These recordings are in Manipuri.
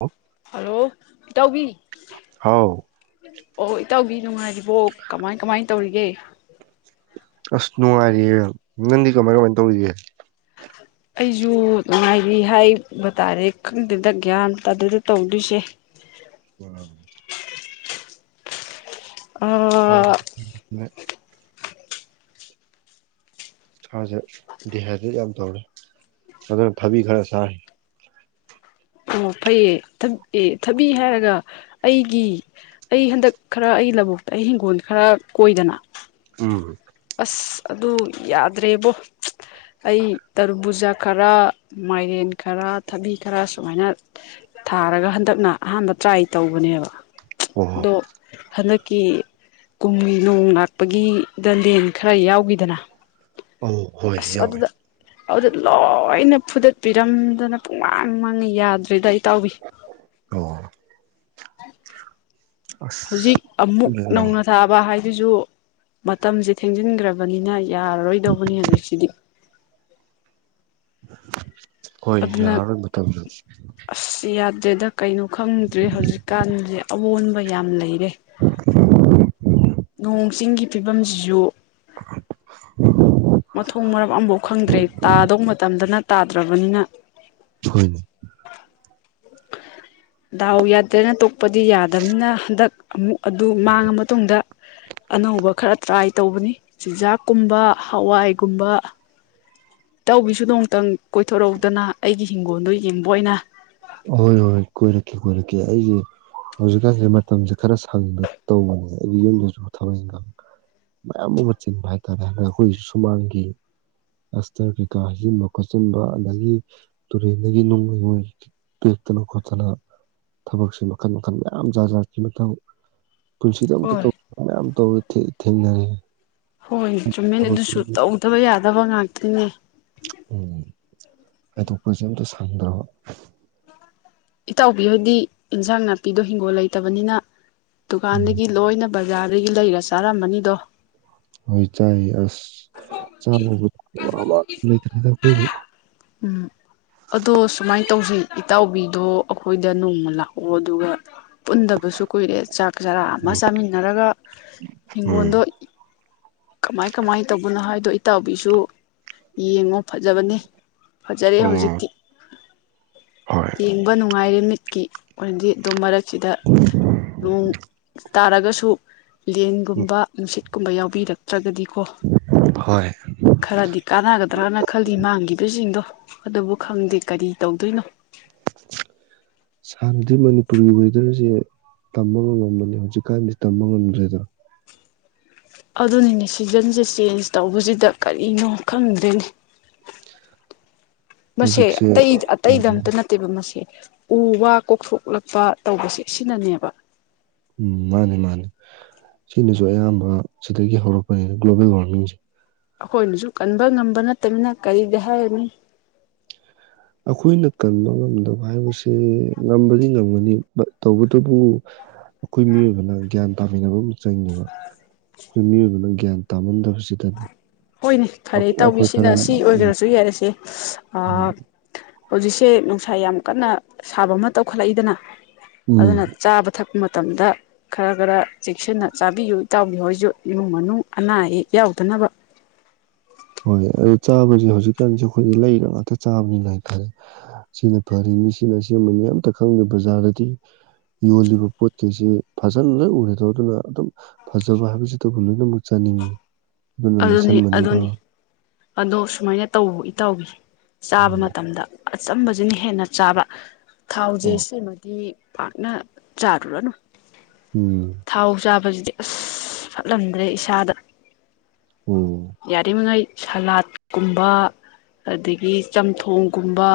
ꯑꯣ ꯍꯜꯂꯣ ꯏ ꯇꯥꯎꯕꯤ ꯍꯥꯎ ꯑꯣ ꯏꯇꯥꯎꯒꯤ ꯅꯨꯡꯉꯥꯏꯔꯤꯕꯣ ꯀꯃꯥꯏ ꯀꯃꯥꯏ ꯇꯧꯔꯤꯒꯦ ꯑꯁ ꯅꯨꯡꯉꯥꯏꯔꯤꯌꯦꯦ ꯅꯪꯗꯤ ꯀꯃꯥꯏ ꯀꯃꯥꯏꯅ ꯇꯧꯔꯤꯒꯦ ꯑꯩꯁꯨ ꯅꯨꯡꯉꯥꯏꯔꯤ ꯍꯥꯏꯕ ꯇꯥꯔꯦ ꯈꯪꯗꯗ ꯒ꯭ꯌꯥꯟ ꯑꯗꯨꯗ ꯇꯧꯗꯣꯏꯁꯦ ꯎꯝ ꯑꯥ [unintelligible] ꯁꯥꯁꯦ ꯗꯤꯍꯥꯏꯗ꯭ꯔꯦꯠ ꯌꯥꯝ ꯇꯧꯔꯦ ꯑꯗꯨꯅ ꯊꯕꯤ ꯈꯔ ꯁꯔꯤ ꯑꯣ ꯐꯩꯌꯦ ꯑꯦ ꯊꯕꯤ ꯍꯥꯏꯔꯒ ꯑꯩꯒꯤ ꯑꯩ ꯍꯟꯗꯛ ꯈꯔ ꯑꯩꯒꯤ ꯂꯧꯕꯨꯛꯇ ꯑꯩ ꯍꯤꯡꯒꯣꯜ ꯈꯔ ꯀꯣꯏꯗꯅ ꯎꯝ ꯑꯁ ꯑꯗꯨ ꯌꯥꯗ꯭ꯔꯦꯕꯣ ꯑꯩ ꯇꯔꯨ ꯄꯨꯕꯨꯖꯥ ꯈꯔ ꯃꯥꯏꯔꯦꯟ ꯈꯔ ꯊꯕꯤ ꯈꯔ ꯁꯨꯃꯥꯏꯅ ꯊꯥꯔꯒ ꯍꯟꯗꯛꯅ ꯑꯍꯥꯟꯕ ꯇ꯭ꯔꯥꯏ ꯇꯧꯕꯅꯦꯕ ꯑꯣ ꯗꯣ ꯍꯟꯗꯛ ꯀꯨꯝꯍ ꯅꯣꯡ ꯂꯥꯛꯄꯒꯤꯗ ꯗꯦꯟ ꯈꯔ ꯌꯥꯎꯈꯤꯗꯅ ꯑꯧ ꯍꯣꯏ ꯑꯁ ꯌꯥꯎꯋꯦ ꯑꯗꯨꯗ ꯑꯗꯨꯗ ꯂꯣꯏꯅ ꯐꯨꯗꯠꯄꯤꯔꯝꯗꯅ ꯄꯨꯡꯃꯥꯡ ꯃꯥꯡꯉ ꯌꯥꯗ꯭ꯔꯦꯗ ꯑꯩ ꯇꯥꯎꯋꯤ ꯑ ꯑꯣ ꯑꯁ ꯍꯧꯖꯤꯛ ꯑꯃꯨꯛ ꯅꯧꯅ ꯊꯥꯕ ꯍꯥꯏ ꯑꯗꯨꯁꯨ ꯃꯇꯝꯁꯦ ꯊꯦꯡꯖꯤꯟꯈ꯭ꯔꯕꯅꯤꯅ ꯑꯩ ꯌꯥꯔꯔꯣꯏꯗꯧꯕꯅꯤ ꯍꯧꯖꯤꯛꯁꯤꯗꯤ [unintelligible] ꯍꯈꯣꯏ ꯑꯗꯨꯅ ꯌꯥꯔꯔꯣꯏ ꯃꯇꯝꯗ ꯁꯤꯗ ꯀꯩꯅꯣ ꯈꯪꯗ꯭ꯔꯦ ꯍꯧꯖꯤꯛꯀꯥꯟꯁꯦ ꯑꯑꯣꯟꯕ ꯌꯥꯝ ꯂꯩ ꯒꯤ ꯅꯣꯡꯣꯡ ꯆꯤꯡꯒꯤ ꯐꯤꯕꯝꯁꯤꯁꯨ [unintelligible] ꯃꯊꯣꯡ ꯃꯔꯨꯞ ꯑꯃꯐꯥꯎ ꯈꯪꯗ꯭ꯔꯦ ꯇꯥꯗꯧ ꯃꯇꯝꯗꯅ ꯇꯥꯗ꯭ꯔꯕꯅꯤꯅ ꯍꯣꯏꯅꯣꯏ ꯗꯥꯎ ꯌꯥꯗ꯭ꯔꯦꯅ ꯇꯣꯛꯄꯗꯤ ꯌꯥꯗꯕꯅꯤꯅ ꯍꯟꯗꯛ ꯑꯃꯨꯛ ꯑꯗꯨ ꯃꯥꯡꯉ ꯃꯇꯨꯡꯗ ꯑꯅꯧꯕ ꯈꯔ ꯇ꯭ꯔꯥꯏ ꯇꯧꯕꯅꯤ ꯆꯤꯟꯖꯥꯛꯀꯨꯝꯕ ꯍꯋꯥꯏꯒꯨꯝꯕ ꯏ ꯇꯧꯒꯤꯁꯨꯗꯣ ꯑꯃꯨꯛꯇꯪ ꯀꯣꯏꯊꯣꯔꯧꯗꯅ ꯑꯩꯒꯤ ꯍꯤꯡꯒꯣꯜꯗꯣ ꯌꯦꯡꯕ ꯑꯣꯏꯅ ꯑꯍꯣꯏ ꯍꯣꯏꯣꯏ ꯀꯣꯏꯔꯛꯀꯦ ꯀꯣꯏꯔꯛꯀꯦ ꯑꯩꯁꯦ ꯍꯧꯖꯤꯛꯀꯥꯟꯁꯦ ꯃꯇꯝꯁꯦ ꯈꯔ ꯁꯪꯕ ꯇꯧꯕꯅꯦ ꯑꯩꯒꯤ ꯌꯨꯝꯗꯁꯨ ꯊꯕꯛ ꯏꯪꯈꯥꯡ ꯃꯌꯥꯝ ꯑꯃ ꯆꯤꯟꯕ ꯍꯥꯏ ꯇꯔꯦ ꯍꯗ ꯑꯩꯈꯣꯏꯒꯤꯁꯨ ꯁꯨꯃꯥꯡꯒꯤ ꯑꯁꯇꯔ ꯀꯩꯀꯥ ꯍꯩꯖꯤꯟꯕ ꯈꯣꯠꯆꯤꯟꯕ ꯑꯗꯒꯤ ꯇꯨꯔꯦꯟꯗꯒꯤ ꯅꯨꯡꯩꯉꯣꯏ ꯄꯦꯛꯇꯅ ꯈꯣꯠꯇꯅ ꯊꯕꯛꯁꯦ ꯃꯈꯟ ꯃꯈꯜ ꯃꯌꯥꯝ ꯖꯥꯠ ꯖꯥꯠꯀꯤ ꯃꯊꯪ ꯄꯨꯟꯁꯤꯗꯣ ꯑꯝꯇ ꯍꯣꯏ ꯇꯧ ꯇꯧꯋ ꯊꯦꯡꯅꯔꯦ ꯍꯣꯏ ꯇ꯭ꯔꯤꯃꯦꯟ ꯑꯗꯨꯁꯨ ꯊꯕꯛꯇꯒꯤ ꯇꯧꯗꯕ ꯌꯥꯗꯦ ꯇꯕꯪ ꯍꯥꯥꯛꯇꯅꯦ ꯎꯝ ꯍꯥꯏꯗꯣꯛꯄꯁꯤ ꯑꯝꯇ ꯁꯪꯗ꯭ꯔꯕ ꯏꯇꯥꯎꯕꯤꯍꯣꯏꯗꯤ ꯏꯟꯁꯥꯡ ꯅꯥꯄꯤꯗꯣ ꯍꯤꯡꯒꯣꯜ ꯂꯩꯇꯕꯅꯤꯅ ꯎꯝ ꯗꯨꯀꯥꯟꯗꯒꯤ ꯂꯣꯏꯅ ꯕꯖꯥꯔꯗꯒꯤ ꯂꯩꯔ ꯆꯥꯔꯝꯃꯅꯤꯗꯣ ꯍꯣꯏ ꯆꯥꯏ ꯑꯁ ꯆꯥꯦ ꯁꯨꯃꯥꯏꯅ ꯇꯧꯁꯤ ꯏꯇꯥꯎꯕꯤ ꯑꯗꯣ ꯑꯩꯈꯣꯏꯗ ꯅꯣꯡꯃ ꯂꯥꯛꯑꯣ ꯑꯗꯨꯒ ꯄꯨꯟꯗꯕꯁꯨ ꯀꯨꯏꯔꯦ ꯆꯥꯛ ꯆꯔꯥ ꯑꯃ ꯎꯝ ꯆꯥꯃꯤꯟꯅꯔꯒ ꯎꯝ ꯏꯪꯒꯣꯜꯗꯣ ꯀꯃꯥꯏ ꯀꯃꯥꯏꯅ ꯇꯧꯕꯅꯣ ꯍꯥꯏꯕꯗꯣ ꯑꯩ ꯇꯥꯎꯕꯤꯁꯨ ꯌꯦꯡꯉꯣ ꯐꯖꯕꯅꯦ ꯐꯖꯔꯦ ꯑꯣ ꯍꯧꯖꯤꯛꯇꯤ ꯍꯣꯏ ꯇꯦꯡꯕ ꯅꯨꯡꯉꯥꯏꯔꯦ ꯀꯤ ꯑꯣꯏꯗꯤ ꯑꯗꯨꯝ ꯃꯔꯛ ꯁꯤꯗ ꯅꯣꯡ ꯇꯥꯔꯒꯁꯨ ꯂꯦꯟꯒꯨꯝꯕ ꯅꯨꯡꯁꯤꯠꯀꯨꯝꯕ ꯌꯥꯎꯕꯤꯔꯛ ꯅꯠꯇ꯭ꯔꯒꯗꯤ ꯀꯣ ꯍꯣꯏ ꯈꯔꯗꯤ ꯀꯥꯟꯅꯒꯗ꯭ꯔꯅ ꯈꯜꯂꯤ ꯃꯥꯡꯈꯤꯗꯣꯏ ꯁꯤꯡꯗꯣ ꯑꯗꯨꯕꯨ ꯈꯪꯗꯦ ꯀꯔꯤ ꯇꯧꯗꯣꯏꯅꯣ ꯁꯥꯥꯟꯅꯗꯤ ꯃꯅꯤꯄꯨꯔꯒꯤ ꯋꯦꯗꯔꯁꯦ ꯇꯝꯕ ꯉꯝꯃꯝꯕꯅꯤ ꯍꯧꯖꯤꯛꯀꯥꯟꯁ ꯇꯝꯕ ꯉꯝꯗ꯭ꯔꯦꯗꯅ ꯑꯗꯨꯅꯤꯅꯦ ꯁꯤꯖꯟꯁꯦ ꯆꯦꯟꯖ ꯇꯧꯕꯁꯤꯗ ꯀꯔꯤꯅꯣ ꯈꯪꯗꯣꯏꯅꯦ ꯃꯁꯦ ꯍꯧꯖꯤꯛꯁꯦ ꯑꯇꯩ ꯑꯇꯩꯗ ꯑꯝꯇ ꯎꯝ ꯅꯠꯇꯦꯕ ꯃꯁꯦ ꯎ ꯋꯥ ꯀꯣꯛꯊꯣꯛꯂꯛꯄ ꯇꯧꯕꯁꯦ ꯑꯁꯤꯅꯅꯦꯕ ꯎꯝ ꯃꯥꯅꯦ ꯃꯥꯅꯦ ꯁꯤꯅꯁꯨ ꯑꯌꯥꯝꯕ ꯁꯤꯗꯒꯤ ꯍꯧꯔꯛꯄꯅꯤꯅ ꯒ꯭ꯂꯣꯕꯦꯜ ꯋꯥꯔꯃꯤꯡꯁꯦ ꯑꯩꯈꯣꯏꯅꯁꯨ ꯀꯟꯕ ꯉꯝꯕ ꯅꯠꯇꯃꯤꯅ ꯀꯔꯤꯗꯤ ꯍꯥꯏꯔꯅꯤ ꯑꯩꯈꯣꯏꯅ ꯀꯟꯕ ꯉꯝꯗꯕ ꯍꯥꯏꯕꯁꯦ ꯉꯝꯕꯗꯤ ꯉꯝꯒꯅꯤ ꯇꯧꯕꯇꯕꯨ ꯑꯩꯈꯣꯏ ꯃꯤꯑꯣꯏꯕꯅ ꯒ꯭ꯌꯥꯟ ꯇꯥꯃꯤꯟꯅꯕ ꯑꯃ ꯆꯪꯉꯦꯕ ꯑꯩꯈꯣꯏ ꯃꯤꯑꯣꯏꯕꯅ ꯒ꯭ꯌꯥꯟ ꯇꯥꯃꯟꯗꯕ ꯍꯣꯏꯅꯦ ꯐꯔꯦ ꯇꯧꯋ ꯈꯔ ꯁꯤꯅ ꯁꯤ ꯎꯝ ꯑꯣꯏꯈ꯭ꯔꯁꯨ ꯌꯥꯏꯔꯁꯦ ꯑ ꯍꯧꯖꯤꯁ ꯁꯦ ꯅꯨꯡꯁꯥ ꯌꯥꯝ ꯀꯟꯅ ꯁꯥꯕ ꯑꯃ ꯇꯧꯈꯠꯂꯛꯏꯗꯅ ꯎꯝ ꯑꯗꯨꯅ ꯆꯥꯕ ꯊꯛꯄ ꯃꯇꯝꯗ ꯈꯔ ꯈꯔ ꯆꯦꯛꯁꯤꯟꯅ ꯆꯥꯕꯤꯌꯨ ꯇꯥꯎꯕꯤꯌꯨ ꯍꯥꯏꯁꯨ ꯏꯃꯨꯡ ꯃꯅꯨꯡ ꯑꯅꯥ ꯑꯌꯦꯛ ꯌꯥꯎꯗꯅꯕ ꯍꯣꯏ ꯑꯗꯣ ꯆꯥꯁꯦ ꯍꯧꯖꯤꯛꯀꯥꯟꯁꯦ ꯑꯩꯈꯣꯏꯁ ꯂꯩꯅ ꯉꯥꯛꯇ ꯆꯥꯕꯅꯤꯅ ꯍꯥꯏꯇꯥꯔꯦ ꯁꯤꯅ ꯐꯔꯤꯅꯤ ꯁꯤꯅ ꯑꯁꯕꯅꯤ ꯑꯝꯇ ꯈꯪꯗꯦ ꯕꯖꯥꯔꯗꯗꯤ ꯌꯣꯜꯂꯤꯕ ꯄꯣꯠꯈꯩꯁꯦ ꯐꯖꯅ ꯂꯣꯏ ꯎꯔꯦꯗꯧ ꯑꯗꯨꯅ ꯑꯗꯨꯝ ꯐꯖꯕ ꯍꯥꯏꯕꯁꯤꯇꯕꯨ ꯂꯣꯏꯅꯃꯛ ꯆꯥꯅꯤꯡꯉꯤ ꯑꯗꯨꯅ ꯑꯗꯨꯅꯤ ꯂꯩꯁꯟꯕꯅꯤꯗꯣ ꯑꯗꯨꯅꯤ ꯑꯗꯣ ꯁꯨꯃꯥꯏꯅ ꯇꯧꯕ ꯏꯇꯥꯎ [unintelligible] ꯆꯥꯕ ꯎꯝ ꯃꯇꯝꯗ ꯑꯆꯝꯕꯁꯤꯅ ꯍꯦꯟꯅ ꯆꯥꯕ ꯊꯥꯎꯁꯦ ꯑꯣ ꯁꯤꯃꯗꯤ ꯐꯥꯒꯅ ꯆꯥꯔꯨ ꯂꯅ ꯎꯝ ꯊꯥꯎ ꯆꯥꯕꯁꯤ ꯑꯁ ꯐꯠꯂꯝꯗ꯭ꯔꯦ ꯏꯁꯥꯗ ꯑꯣ ꯌꯥꯔꯤꯃꯉꯩ ꯁꯂꯥꯠꯀꯨꯝꯕ ꯑꯗꯒꯤ ꯆꯝꯊꯣꯡꯒꯨꯝꯕ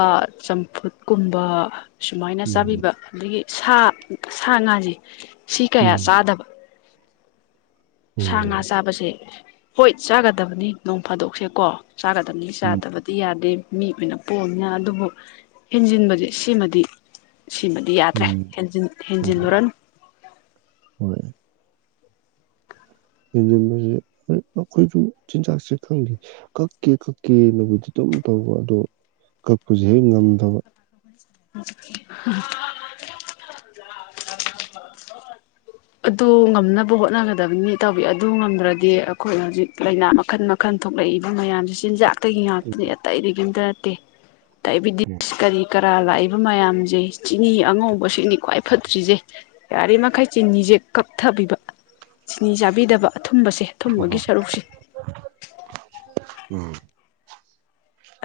ꯆꯝꯐꯨꯠ ꯀꯨꯝꯕ ꯁꯨꯃꯥꯏꯅ ꯎꯝ ꯆꯥꯕꯤꯕ ꯑꯗꯒꯤ ꯁꯥ ꯁꯥ ꯉꯥꯁꯦ ꯁꯤ ꯀꯌꯥ ꯎꯝ ꯁꯥꯗꯕ ꯁꯥ ꯉꯥ ꯑꯣ ꯆꯥꯕꯁꯦ ꯍꯣꯏ ꯆꯥꯒꯗꯕꯅꯤ ꯅꯣꯡ ꯐꯥꯗꯣꯛꯁꯦ ꯀꯣ ꯆꯥꯒꯗꯕꯅꯤ ꯎꯝ ꯆꯥꯗꯕꯗꯤ ꯌꯥꯗꯦ ꯃꯤ ꯑꯣꯏꯅ ꯄꯣꯑꯝꯅ ꯑꯗꯨꯕꯨ ꯍꯦꯟꯖꯤꯟꯕꯁꯦ ꯁꯤꯃꯗꯤ ꯁꯤꯃꯗꯤ ꯌꯥꯗ꯭ꯔꯦ ꯎꯝ ꯑꯣ ꯍꯦꯟꯖꯤꯜꯂꯨꯔꯅꯨ ꯌꯦꯦꯟꯟꯕꯁꯦ ꯑꯩꯈꯣꯏꯁꯨ ꯆꯤꯟꯖꯥꯛꯁꯦ ꯈꯪꯗꯦ ꯀꯛꯀꯦ ꯀꯛꯀꯦꯅꯕꯨꯗꯤ ꯑꯗꯨꯝ ꯇꯧꯕ ꯑꯗꯣ ꯀꯛꯄꯁꯦ ꯍꯦꯛ ꯉꯝꯗꯕ [unintelligible] ꯑꯗꯨ ꯉꯝꯅꯕ ꯍꯣꯠꯅꯒꯗꯕꯅꯤ ꯇꯧꯋꯤ ꯑꯗꯨ ꯉꯝꯗ꯭ꯔꯗꯤ ꯑꯩꯈꯣꯏ ꯍꯧꯖꯤꯛ ꯂꯥꯏꯅꯥ ꯃꯈꯜ ꯃꯈꯜ ꯊꯣꯛꯂꯛꯏꯕ ꯃꯌꯥꯝꯁ ꯆꯤꯟꯖꯥꯛ ꯑꯒꯤ ꯉꯥꯛꯇꯅꯦ ꯑꯇꯩꯝꯇ ꯅꯠꯇꯦ ꯗꯥꯏꯇꯤꯁ ꯀ ꯀ ꯂ ꯃꯌꯥꯝꯁꯦ ꯆꯤꯅꯤ ꯑꯉꯧꯕꯁꯤꯅꯤ ꯈ꯭ꯋꯥꯏ ꯐꯠꯇ꯭ꯔꯤꯁꯦ ꯌꯥꯔꯤꯃꯈꯩ ꯆꯤꯅꯤꯖꯦ ꯀꯛꯊꯕꯤꯕ ꯆꯤꯅꯤ ꯆꯥꯕꯤꯗꯕ ꯑꯊꯨꯝꯕꯁꯦ ꯑꯊꯨꯝꯕꯒꯤ ꯁꯔꯨꯛꯁꯦ ꯎꯝ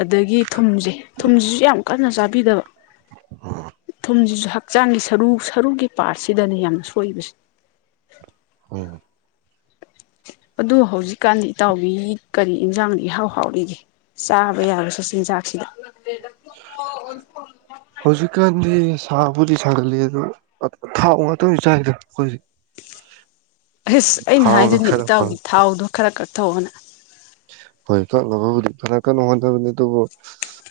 ꯑꯗꯒꯤ ꯊꯨꯝꯁꯦ ꯊꯨꯝꯁꯤꯁꯨ ꯌꯥꯝ ꯀꯟꯅ ꯆꯥꯕꯤꯗꯕ ꯊꯨꯝꯁꯤꯁꯨ ꯍꯛꯆꯥꯡꯒꯤ ꯁꯔꯨ ꯁꯔꯨꯒꯤ ꯄꯥꯔꯠꯁꯤꯗꯅꯦ ꯌꯥꯝ ꯁꯣꯏꯕꯁꯦ ꯑꯣ ꯑꯗꯨ ꯍꯧꯖꯤꯛꯀꯥꯟꯗꯤ ꯏꯇꯥꯎꯕꯤ ꯀꯔꯤ ꯏꯟꯖꯥꯡꯅ ꯏꯍꯥꯎ ꯍꯥꯎꯔꯤꯒꯦ ꯆꯥꯕ ꯌꯥꯔꯁꯨꯦ ꯆꯤꯟꯖꯥꯛꯁꯤꯗ ꯍꯧꯖꯤꯛꯀꯥꯟꯗꯤ ꯁꯥꯕꯨꯗꯤ ꯁꯥꯒꯂꯤ ꯑꯗꯣ ꯊꯥꯎ ꯉꯥꯛꯇꯪ ꯆꯥꯏꯗꯅ ꯑꯩꯈꯣꯏꯁ ꯑꯁ ꯑꯩꯅ ꯍꯥꯏꯗꯨꯅꯦ ꯏꯇꯥꯎꯒꯤ ꯊꯥꯎꯗꯣ ꯈꯔ ꯀꯛ ꯊꯣꯛꯅ ꯍꯣꯏ ꯀꯛꯂꯒꯕꯨꯗꯤ ꯐꯖ ꯀꯟꯅ ꯍꯣꯠꯅꯕꯅꯤ ꯑꯗꯨꯕꯨ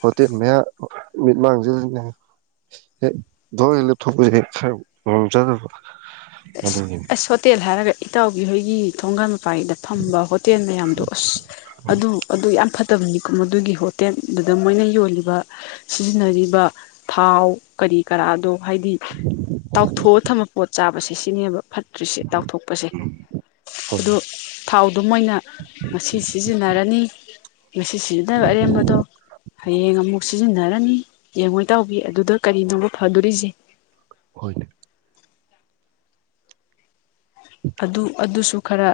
ꯍꯣꯇꯦꯜ ꯃꯌꯥ ꯃꯤꯠ ꯃꯥꯡꯁꯤꯜꯂꯤꯅꯦ ꯍꯦꯛꯣꯔ ꯍꯦꯛ ꯂꯦꯞꯊꯣꯛꯄꯁꯦ ꯍꯦꯛ ꯈꯔ ꯉꯝꯗꯕ ꯑꯁ ꯑꯁ ꯋꯥꯇ ꯌꯦꯂ ꯍꯥꯏꯔꯒ ꯏꯇꯥꯎꯕꯤꯍꯣꯏꯒꯤ ꯊꯣꯡꯒꯥꯟ ꯕꯥꯥꯏꯗ ꯐꯝꯕ ꯍꯣꯇꯦꯜ ꯃꯌꯥꯝꯗꯣ ꯑꯁ ꯑꯗꯨ ꯑꯗꯨ ꯌꯥꯝ ꯐ ꯐꯠꯇꯕꯅꯤꯣ ꯃꯗꯨꯒꯤ ꯍꯣꯇꯦꯜ ꯑꯗꯨꯗ ꯃꯣꯏꯅ ꯌꯣꯜꯂꯤꯕ ꯁꯤꯖꯤꯟꯅꯔꯤꯕ ꯊꯥꯎ ꯀꯔꯤ ꯀꯔꯥꯗꯣ ꯍꯥꯏꯗꯤ ꯇꯥꯎꯊꯣꯛꯑ ꯊꯝꯕ ꯄꯣꯠ ꯆꯥꯕ ꯁꯤꯁꯤꯅꯦ ꯍꯥꯏꯕ ꯐꯠ ꯛꯇ꯭ꯔꯤꯁꯤ ꯇꯥꯎꯊꯣꯛꯄꯁꯦ ꯍꯣꯏ ꯑꯗꯨ ꯊꯥꯎꯗꯨ ꯃꯣꯏꯅ ꯉꯁꯤ ꯁꯤꯖꯤꯟꯅꯔꯅꯤ ꯉꯁꯤ ꯁꯤꯖꯤꯟꯅꯕ ꯑꯔꯦꯝꯕꯗꯣ ꯍꯌꯦꯡ ꯑꯃꯨꯛ ꯁꯤꯖꯤꯟꯅꯔꯅꯤ ꯌꯦꯡꯉꯣꯏ ꯇꯥꯎꯕꯤ ꯑꯗꯨꯗ ꯀꯔꯤꯅꯣꯕ ꯐꯗꯣꯔꯤꯁꯦ ꯍꯣꯏꯅꯦ ꯑꯗꯨ ꯑꯗꯨꯁꯨ ꯈꯔ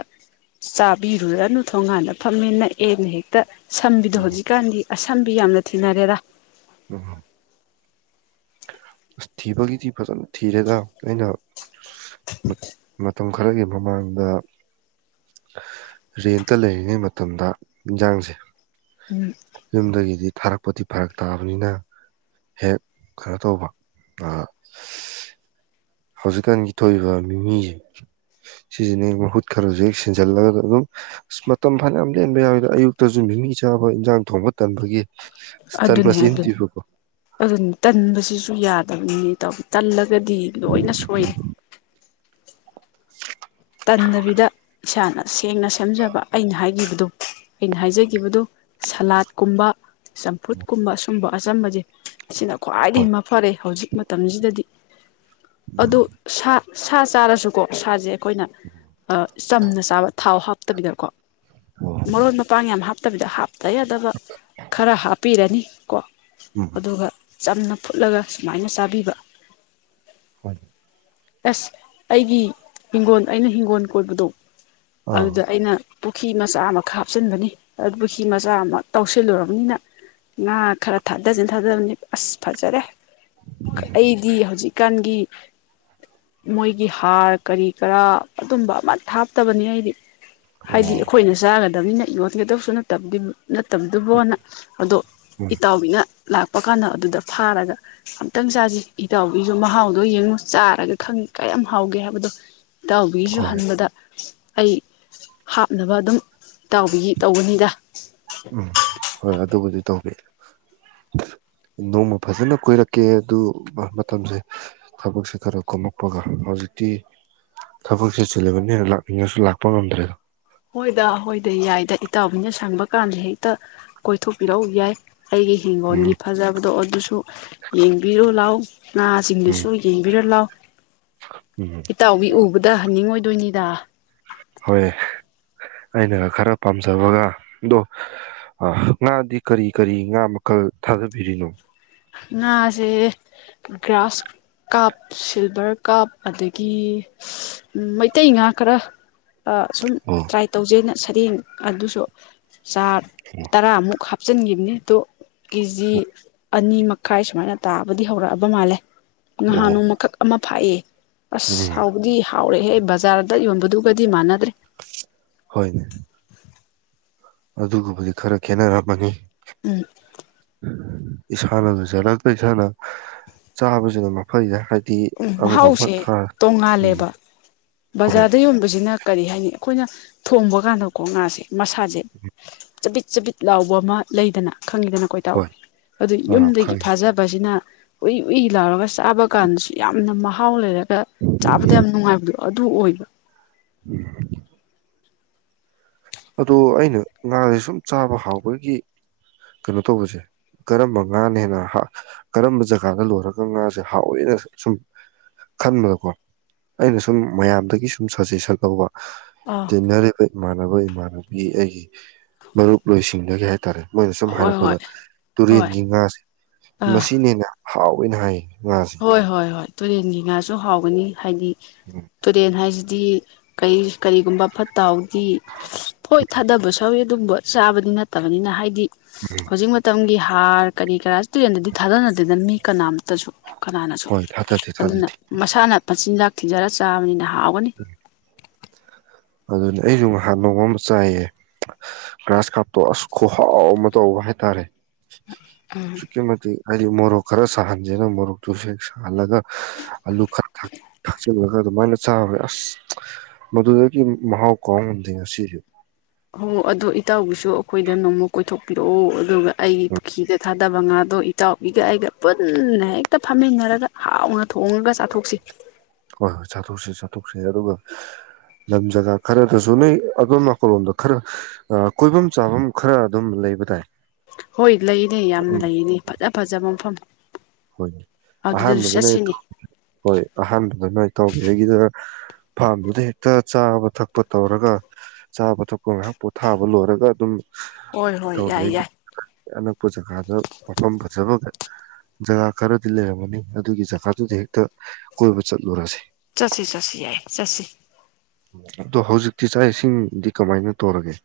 ꯆꯥꯕꯤꯔꯨꯔꯅꯨ ꯊꯣꯡꯉꯥꯟꯗ ꯐꯝꯃꯦꯅ ꯑꯦꯅ ꯍꯦꯛꯇ ꯁꯝꯕꯤꯗꯣ ꯎꯝ ꯍꯧꯖꯤꯛꯀꯥꯟꯗꯤ ꯑꯁꯝꯕꯤ ꯌꯥꯝꯅ ꯊꯤꯅꯔꯦꯔꯥ ꯎ ꯑꯁ ꯊꯤꯕꯒꯤꯗꯤ ꯐꯖꯅ ꯊꯤꯔꯦꯗ ꯑꯩꯅ [unintelligible] ꯃꯇꯝ ꯈꯔꯒꯤ ꯃꯃꯥꯡꯗ ꯔꯦꯟꯇ ꯂꯩꯔꯤꯉꯩ ꯃꯇꯝꯗ ꯏꯟꯖꯥꯡꯁꯦ ꯎꯝ ꯌꯨꯝꯗꯒꯤꯗꯤ ꯊꯥꯔꯛꯄꯗꯤ ꯐꯔꯛ ꯇꯥꯕꯅꯤꯅ ꯍꯦꯛ ꯀꯩꯅꯣ ꯇꯧꯕ ꯑ ꯍꯧꯖꯤꯛꯀꯥꯟꯒꯤ ꯊꯣꯛꯏꯕ ꯃꯤꯃꯤꯁꯦ ꯁꯤꯁꯤꯅ ꯃꯍꯨꯠ ꯈꯔꯁꯨ ꯍꯦꯛ ꯁꯤꯦꯟꯖꯜꯂꯒ ꯑꯗꯨꯝ ꯑ ꯃꯇꯝ ꯐꯥꯅ ꯌꯥꯝ ꯂꯦꯟꯕ ꯌꯥꯎꯋꯤꯗ ꯑꯌꯨꯛꯇꯁꯨ ꯃꯤꯃꯤ ꯆꯥꯕ ꯏꯟꯖꯥꯡ ꯊꯣꯡꯕ ꯇꯕꯒꯤ ꯑꯗꯨꯅꯦ ꯑꯗꯨꯅꯤ ꯑꯗꯨꯅꯤ ꯇꯟꯕꯁꯤꯁꯨ ꯌꯥꯔꯦ ꯅꯤ ꯇ ꯇꯜꯂꯛ ꯗꯤ ꯂꯣꯏꯅ ꯁꯣꯏꯔꯦ [unintelligible] ꯇꯟꯗꯕꯤꯗ ꯏꯁꯥꯅ ꯁꯦꯡꯅ ꯁꯦꯝꯖꯕ ꯑꯩꯅ ꯍꯥꯏꯈꯤꯕꯗꯨ ꯑꯩꯅ ꯍꯥꯏꯖꯒꯤꯕꯗꯨ ꯁꯂꯥꯠꯀꯨꯝꯕ ꯆꯝꯐꯨꯠꯀꯨꯝꯕ ꯁꯨꯝꯕ ꯑꯆꯝꯕꯁꯦ ꯑꯁꯤꯅ ꯍꯣꯏ ꯈ꯭ꯋꯥꯏꯗꯒꯤ ꯃ ꯐꯔꯦ ꯍꯧꯖꯤꯛ ꯃꯇꯝꯁꯤꯗꯗꯤ ꯎꯝ ꯑꯗꯨ ꯁꯥ ꯁꯥ ꯆꯥꯔꯁꯨꯀꯣ ꯁꯥꯁꯦ ꯑꯩꯈꯣꯏ ꯑ ꯆꯝꯅ ꯆꯥꯕ ꯊꯥꯎ ꯍꯥꯞꯄ ꯍꯥꯞꯇꯕꯤꯗꯀꯣ ꯑꯣ ꯃꯔꯣꯟ ꯃꯄꯥꯡ ꯌꯥꯝ ꯍꯥꯞꯇꯕꯤꯗ ꯍꯥꯞꯄ ꯇ ꯌꯥꯗꯕ ꯈꯔ ꯍꯥꯞꯄꯤꯔꯅꯤ ꯀꯣ ꯎꯝ ꯑꯗꯨꯒ ꯆꯝꯅ ꯐꯨꯠꯂꯒ ꯁꯨꯃꯥꯏꯅ ꯆꯥꯕꯤꯕ ꯍꯣꯏꯅꯦ ꯑꯁ ꯑꯩꯒꯤ ꯍꯤꯡꯒꯣꯟ ꯑꯩꯅ ꯍꯤꯡꯒꯣꯜ ꯀꯣꯏꯕꯗꯣ ꯑꯥ ꯑꯗꯨꯗ ꯑꯩꯅ ꯄꯨꯈ꯭ꯔꯤ ꯃꯆꯥ ꯑꯃ ꯍꯥꯞꯆꯤꯟꯕꯅꯤ ꯑꯗꯨ ꯄꯨꯈ꯭ꯈꯤ ꯃꯆꯥ ꯑꯃ ꯇꯧꯁꯤꯜꯂꯨꯔꯕꯅꯤꯅ ꯉꯥ ꯈꯔ ꯊꯥꯗꯖꯤꯟ ꯊꯥꯗꯕꯅꯤ ꯑꯁ ꯐꯖꯔꯦ ꯑꯩꯒꯤ ꯍꯧꯖꯤꯛ ꯍꯧꯖꯤꯀꯥꯟꯒꯤ ꯃꯣꯏꯒꯤ ꯍꯥꯔ ꯀꯔꯤ ꯀꯔꯥ ꯑꯗꯨꯝꯕ ꯑꯃ ꯊꯥꯞꯇꯕꯅꯤ ꯑꯩꯗꯤ ꯑꯣ ꯍꯥꯏꯗꯤ ꯑꯩꯈꯣꯏꯅ ꯆꯥꯒꯅꯤ ꯇꯕꯅꯤꯅ ꯌꯣꯟꯒꯗꯕꯁꯨ ꯅ ꯇꯕꯗꯤ ꯅꯠꯇꯕꯗꯨꯕꯣꯅ ꯑꯗꯣ ꯎꯝ ꯏꯇꯥꯎꯕꯤꯅ ꯂꯥꯛꯄ ꯀꯥꯟꯗ ꯑꯗꯨꯗ ꯐꯥꯔꯒ ꯑꯝꯇꯪ ꯆꯥꯁꯤ ꯏꯇꯥꯎꯒꯤꯁꯨ ꯃꯍꯥꯎꯗꯣ ꯌꯦꯡꯉꯨ ꯆꯥꯔꯒ ꯈꯪꯉꯤ ꯀꯌꯥꯝ ꯍꯥꯎꯒꯦ ꯍꯥꯏꯕꯗꯣ ꯏꯇꯥꯎꯕꯤꯁꯨ ꯍꯣꯏ ꯍꯟꯕꯗ ꯑꯩ ꯍꯥꯞꯅꯕ ꯑꯗꯨꯝ ꯇꯥꯎꯕꯤ ꯇꯧꯕꯅꯤꯗ ꯎꯝ ꯍꯣꯏ ꯑꯗꯨꯕꯨꯗꯤ ꯇꯧꯒꯦ ꯅꯣꯡꯃ ꯐꯖꯅ ꯀꯣꯏꯏꯔꯛꯀꯦ ꯑꯗꯨ ꯃꯇꯝꯁꯦ ꯊꯕꯛꯁꯦ ꯈꯔ ꯀꯣꯝꯃꯛꯄꯒ ꯍꯧꯖꯤꯛꯇꯤ ꯊꯕꯛꯁꯦ ꯆꯤꯜꯂꯤꯕꯅꯤꯅ ꯂꯥꯛꯅꯤꯡꯉꯁꯨ ꯂꯥꯛꯄ ꯉꯝꯗ꯭ꯔꯦꯗꯣ ꯍꯣꯏꯗ ꯍꯣꯏꯗ ꯌꯥꯏꯗ ꯏꯇꯥꯎꯕꯤꯅ ꯁꯪꯕ ꯀꯥꯟꯗꯦ ꯍꯦꯛꯇ ꯀꯣꯏꯊꯣꯛꯄꯤꯔꯛꯎ ꯌꯥꯏ ꯑꯩꯒꯤ ꯎꯝ ꯍꯤꯡꯒꯣꯜꯒꯤ ꯐꯖꯕꯗꯣ ꯑꯗꯨꯁꯨ ꯌꯦꯡꯕꯤꯔꯣ ꯂꯥꯛꯑꯣ ꯎꯝ ꯉꯥꯁꯤꯡꯗꯨꯁꯨ ꯌꯦꯡꯕꯤꯔ ꯂꯥꯎꯑꯣ ꯎꯝ ꯏꯇꯥꯎꯕꯤ ꯎꯕꯗ ꯍꯟꯅꯤꯡꯉ ꯑꯣꯏ ꯇꯨꯅꯤꯗꯥ ꯍꯣꯏ ꯑꯩꯅ ꯈꯔ ꯄꯥꯝꯖꯕꯒ ꯑꯗꯣ ꯉꯥꯗꯤ ꯀꯔꯤ ꯀꯔꯤ ꯉꯥ ꯃꯈꯜ ꯊꯥꯗꯕꯤꯔꯤꯅꯣ ꯉꯥꯁꯦ ꯒ꯭ꯔꯥꯁ ꯀꯞ ꯁꯤꯜꯚꯔ ꯀꯞ ꯑꯗꯒꯤ ꯃꯩꯇꯩ ꯉꯥ ꯈꯔ ꯁꯨꯝ ꯑꯣ ꯇ꯭ꯔꯥꯏ ꯇꯧꯖꯩꯩꯅ ꯁꯔꯦꯡ ꯑꯗꯨꯁꯨ ꯆꯠ ꯑꯣ ꯇꯔꯥꯃꯨꯛ ꯍꯥꯞ ꯍꯥꯞꯆꯤꯟꯈꯤꯕꯅꯤ ꯑꯣ ꯀꯦꯖꯤ ꯑꯅꯤ ꯃꯈꯥꯏ ꯁꯨꯃꯥꯏꯅ ꯇꯥꯕꯗꯤ ꯍꯧꯔꯛꯑꯕ ꯃꯥꯜꯂꯦ ꯑꯣ ꯉꯍꯥꯅꯨꯛ ꯐꯥꯏꯌꯦ ꯑꯁ ꯎꯝ ꯍꯥꯎꯕꯗꯤ ꯍꯥꯎꯔꯛꯦꯍꯦ ꯕꯖꯥꯔꯗ ꯌꯣꯟꯕꯗꯨꯒꯗꯤ ꯃꯥꯟꯅꯗ꯭ꯔꯦ ꯍꯣꯏꯅꯦ ꯑꯗꯨꯒꯨꯝꯕꯗꯤ ꯈꯔ ꯈꯦꯠꯅꯔꯃꯅꯤ ꯎꯝ ꯏꯁꯥꯅꯁꯨꯖꯔꯛꯇ ꯏꯁꯥꯅ ꯆꯥꯕꯁꯤꯅ ꯃꯩꯁ ꯍꯥꯏ ꯎꯝ ꯃꯍꯥꯎꯁꯦ ꯎꯝ ꯇꯣꯡꯉꯥꯜꯂꯦꯕ ꯍꯣꯏ ꯕꯖꯥꯔꯗ ꯌꯣꯟꯕꯁꯤꯅ ꯀꯔꯤ ꯍꯥꯏꯅꯤ ꯑꯩꯈꯣꯏꯅ ꯊꯣꯡꯕ ꯀꯥꯟꯗꯀꯣ ꯉꯥꯁꯦ ꯃꯁꯥꯁꯦ ꯆꯕꯤꯠ ꯆꯕꯤꯠ ꯂꯥꯎꯕ ꯑꯃ ꯂꯩꯗꯅ ꯈꯪꯉꯤꯗꯅ ꯀꯣꯏ ꯇꯥꯎ ꯍꯣꯏ ꯑꯗꯨ ꯑꯥ ꯌꯨꯝꯗꯒꯤ ꯈꯪꯉꯦ ꯐꯥꯖꯕꯁꯤꯅ ꯑꯣꯤꯂꯥꯔ ꯀꯁꯤ ꯑꯕ ꯀꯥꯟꯁꯨ ꯌꯥꯝꯅ ꯃꯍꯥꯎ ꯂꯩꯔꯦ ꯆꯥꯕꯗ ꯌꯥꯝ ꯅꯨꯡꯉꯥꯏꯕꯗꯣ ꯑꯗꯨ ꯑꯣꯏꯕ ꯎꯝ ꯑꯗꯣ ꯑꯩꯅ ꯉꯥꯁꯦ ꯁꯨꯝ ꯆꯥꯕ ꯍꯥꯎꯕꯒꯤ ꯀꯩꯅꯣ ꯇꯧꯕꯁꯦ ꯀꯔꯝꯕ ꯉꯥꯅ ꯍꯦꯟꯅ ꯀꯔꯝꯕ ꯖꯒꯥꯗ ꯂꯣꯏꯔꯒ ꯉꯥꯁꯦ ꯍꯥꯎꯋꯦꯅ ꯁꯨꯝ ꯈꯟꯕꯗꯀꯣ ꯑꯩꯅ ꯁꯨꯝ ꯃꯌꯥꯝꯗꯒꯤ ꯁꯨꯝ ꯁꯖꯦꯁꯟ ꯂꯧꯕ ꯑꯥ ꯇꯟꯅꯔ ꯃꯅꯅꯕ ꯑꯣꯏ ꯏꯃꯥꯟꯅꯕꯤ ꯑꯩꯒꯤ ꯃꯔꯨꯞꯂꯣꯏꯁꯤꯡꯗꯒꯤ ꯍꯥꯏꯇꯥꯔꯦ ꯃꯣꯏꯅ ꯁꯨꯝ ꯍꯣꯏ ꯍꯥꯏꯔꯛꯄꯗ ꯍꯣꯏ ꯍꯣꯏ ꯇꯨꯔꯦꯟꯒꯤ ꯉꯥꯁꯦ ꯑꯥ ꯃꯁꯤꯅꯦꯅ ꯍꯥꯎꯋꯦꯅ ꯍꯥꯏ ꯍꯣꯏ ꯍꯣꯏ ꯍꯣꯏ ꯇꯨꯔꯦꯟꯒꯤ ꯉꯥꯁꯨ ꯍꯥꯎꯒꯅꯤ ꯍꯥꯏꯗꯤ ꯎꯝ ꯇꯨꯔꯅ ꯍꯥꯏꯁꯤ ꯗꯤ ꯀꯔꯤ ꯀꯔꯤꯒꯨꯝꯕ ꯐꯠꯇꯥꯎ ꯄꯣꯏꯠ ꯊꯥꯗꯕ ꯁꯎꯋꯤ ꯑꯗꯨꯒꯕ ꯆꯥꯕꯗꯤ ꯅꯠꯇꯕꯅꯤꯅ ꯍꯥꯏꯗꯤ ꯍꯧꯖꯤꯛ ꯃꯇꯝꯒꯤ ꯍꯥꯔ ꯀꯔꯤ ꯀꯔꯥ ꯇꯨꯔꯦꯟꯗꯗꯤ ꯊꯥꯗꯅꯗꯦꯗꯅ ꯃꯤ ꯀꯅꯥꯝꯇ ꯇꯁꯨ ꯀꯅꯥꯅꯁꯨ ꯍꯣꯏ ꯊꯥꯗꯗꯦ ꯑꯗꯨꯅ ꯊꯥꯗꯗꯦ ꯃꯁꯥꯅ ꯄꯟꯆꯤꯟꯖꯥꯛ ꯊꯤꯖꯔꯒ ꯆꯥꯕꯅꯤꯅ ꯊꯕꯒꯅꯤ ꯑꯗꯨꯅꯦ ꯑꯩꯁꯨ ꯉꯥꯏꯍꯥꯛ ꯅꯣꯡ ꯑꯃ ꯆꯥꯏꯌꯦ ꯒ꯭ꯔꯥꯁ ꯀꯥꯞꯇꯣ ꯑꯁ ꯈꯍꯥꯎ ꯑꯃ ꯇꯧꯕ ꯍꯥꯏꯇꯥꯔꯦ ꯆꯀꯤꯃꯗꯤ ꯍꯥꯏꯗꯤ ꯃꯣꯔꯣꯛ ꯈꯔ ꯁꯥꯍꯟꯁꯤꯦꯅ ꯃꯣꯔꯣꯛꯇꯨꯁꯨ ꯍꯦꯛ ꯁꯥꯍꯜꯂꯒ ꯑꯂꯨ ꯈꯔ ꯊꯥꯛꯆꯤꯜꯂꯒ ꯑꯗꯨꯃꯥꯏꯅ ꯆꯥꯔꯨꯔꯦ ꯑꯁ ꯃꯗꯨꯗꯩ ꯒꯤ ꯃꯍꯥꯎ ꯀꯥꯎ ꯉꯝꯗꯦ ꯉꯁꯤꯗꯤ ꯍꯣ ꯑꯗꯣ ꯏꯇꯥꯎꯒꯤꯁꯨ ꯑꯩꯈꯣꯏꯗ ꯅꯣꯡꯃ ꯀꯣꯏꯊꯣꯛꯄꯤꯔꯛꯑꯣ ꯑꯗꯨꯒ ꯑꯩꯒꯤ ꯎꯝ ꯄꯨꯈ꯭ꯔꯤꯗ ꯊꯥꯗꯕ ꯉꯥꯗꯣ ꯏꯇꯥꯎꯕꯤꯒ ꯑꯩꯒ ꯄꯨꯟꯅ ꯍꯦꯛꯇ ꯐꯝꯃꯤꯟꯅꯔꯒ ꯍꯥꯎꯅ ꯊꯣꯡꯉꯒ ꯆꯥꯊꯣꯛꯁꯤ ꯍꯣꯏ ꯍꯣꯏ ꯆꯥꯊꯣꯛꯁꯤ ꯆꯥꯊꯣꯛꯁꯤ ꯑꯗꯨꯒ ꯂꯝ ꯖꯒꯥ ꯈꯔꯗꯁꯨ ꯅꯣꯏ ꯑꯗꯣꯝ ꯅꯥꯀꯜꯂꯣꯝꯗ ꯈꯔ ꯀꯣꯏꯐꯝ ꯆꯥꯐꯝ ꯈꯔ ꯑꯗꯨꯝ ꯂꯩꯕ ꯇꯥꯏ ꯍꯣꯏ ꯂꯩꯅꯦ ꯌꯥꯝꯅ ꯂꯩꯅꯦ ꯐꯖ ꯐꯖꯕ ꯃꯐꯝ ꯍꯣꯏ ꯑꯗꯨꯗꯁꯨ ꯑꯍꯥꯟꯕꯗꯅꯦ ꯆꯠꯁꯤꯅꯦ ꯍꯣꯏ ꯑꯍꯥꯟꯕꯗꯅ ꯇꯧꯒ ꯑꯩꯒꯤꯗ ꯐꯥꯔꯝꯗꯨꯗ ꯍꯦꯛꯇ ꯆꯥꯕ ꯊꯛꯄ ꯇꯧꯔꯒ ꯆꯥꯕ ꯊꯛꯄ ꯃꯌꯥꯝ ꯄꯣꯊꯥꯕ ꯂꯣꯏꯔꯒ ꯑꯗꯨꯝ ꯍꯣꯏ ꯍꯣꯏ ꯇꯧꯔꯦ ꯌꯥꯏ ꯌꯥꯏ ꯑꯅꯛꯄ ꯖꯒꯥꯗ ꯃꯐꯝ ꯐꯖꯕꯒ ꯖꯒꯥ ꯈꯔꯗꯤ ꯂꯩꯔꯝꯃꯅꯤ ꯑꯗꯨꯒꯤ ꯖꯒꯥꯗꯨꯗ ꯍꯦꯛꯇ ꯀꯣꯏꯕ ꯆꯠꯂꯨꯔꯁꯤ ꯁꯠ ꯁꯠ ꯌꯥꯏ ꯁꯠꯔꯤ ꯑꯗꯣ ꯍꯧꯖꯤꯛꯇꯤ ꯆꯥꯛ ꯏꯁꯤꯡꯗꯤ ꯀꯃꯥꯏꯅ ꯇꯧꯔꯒꯦ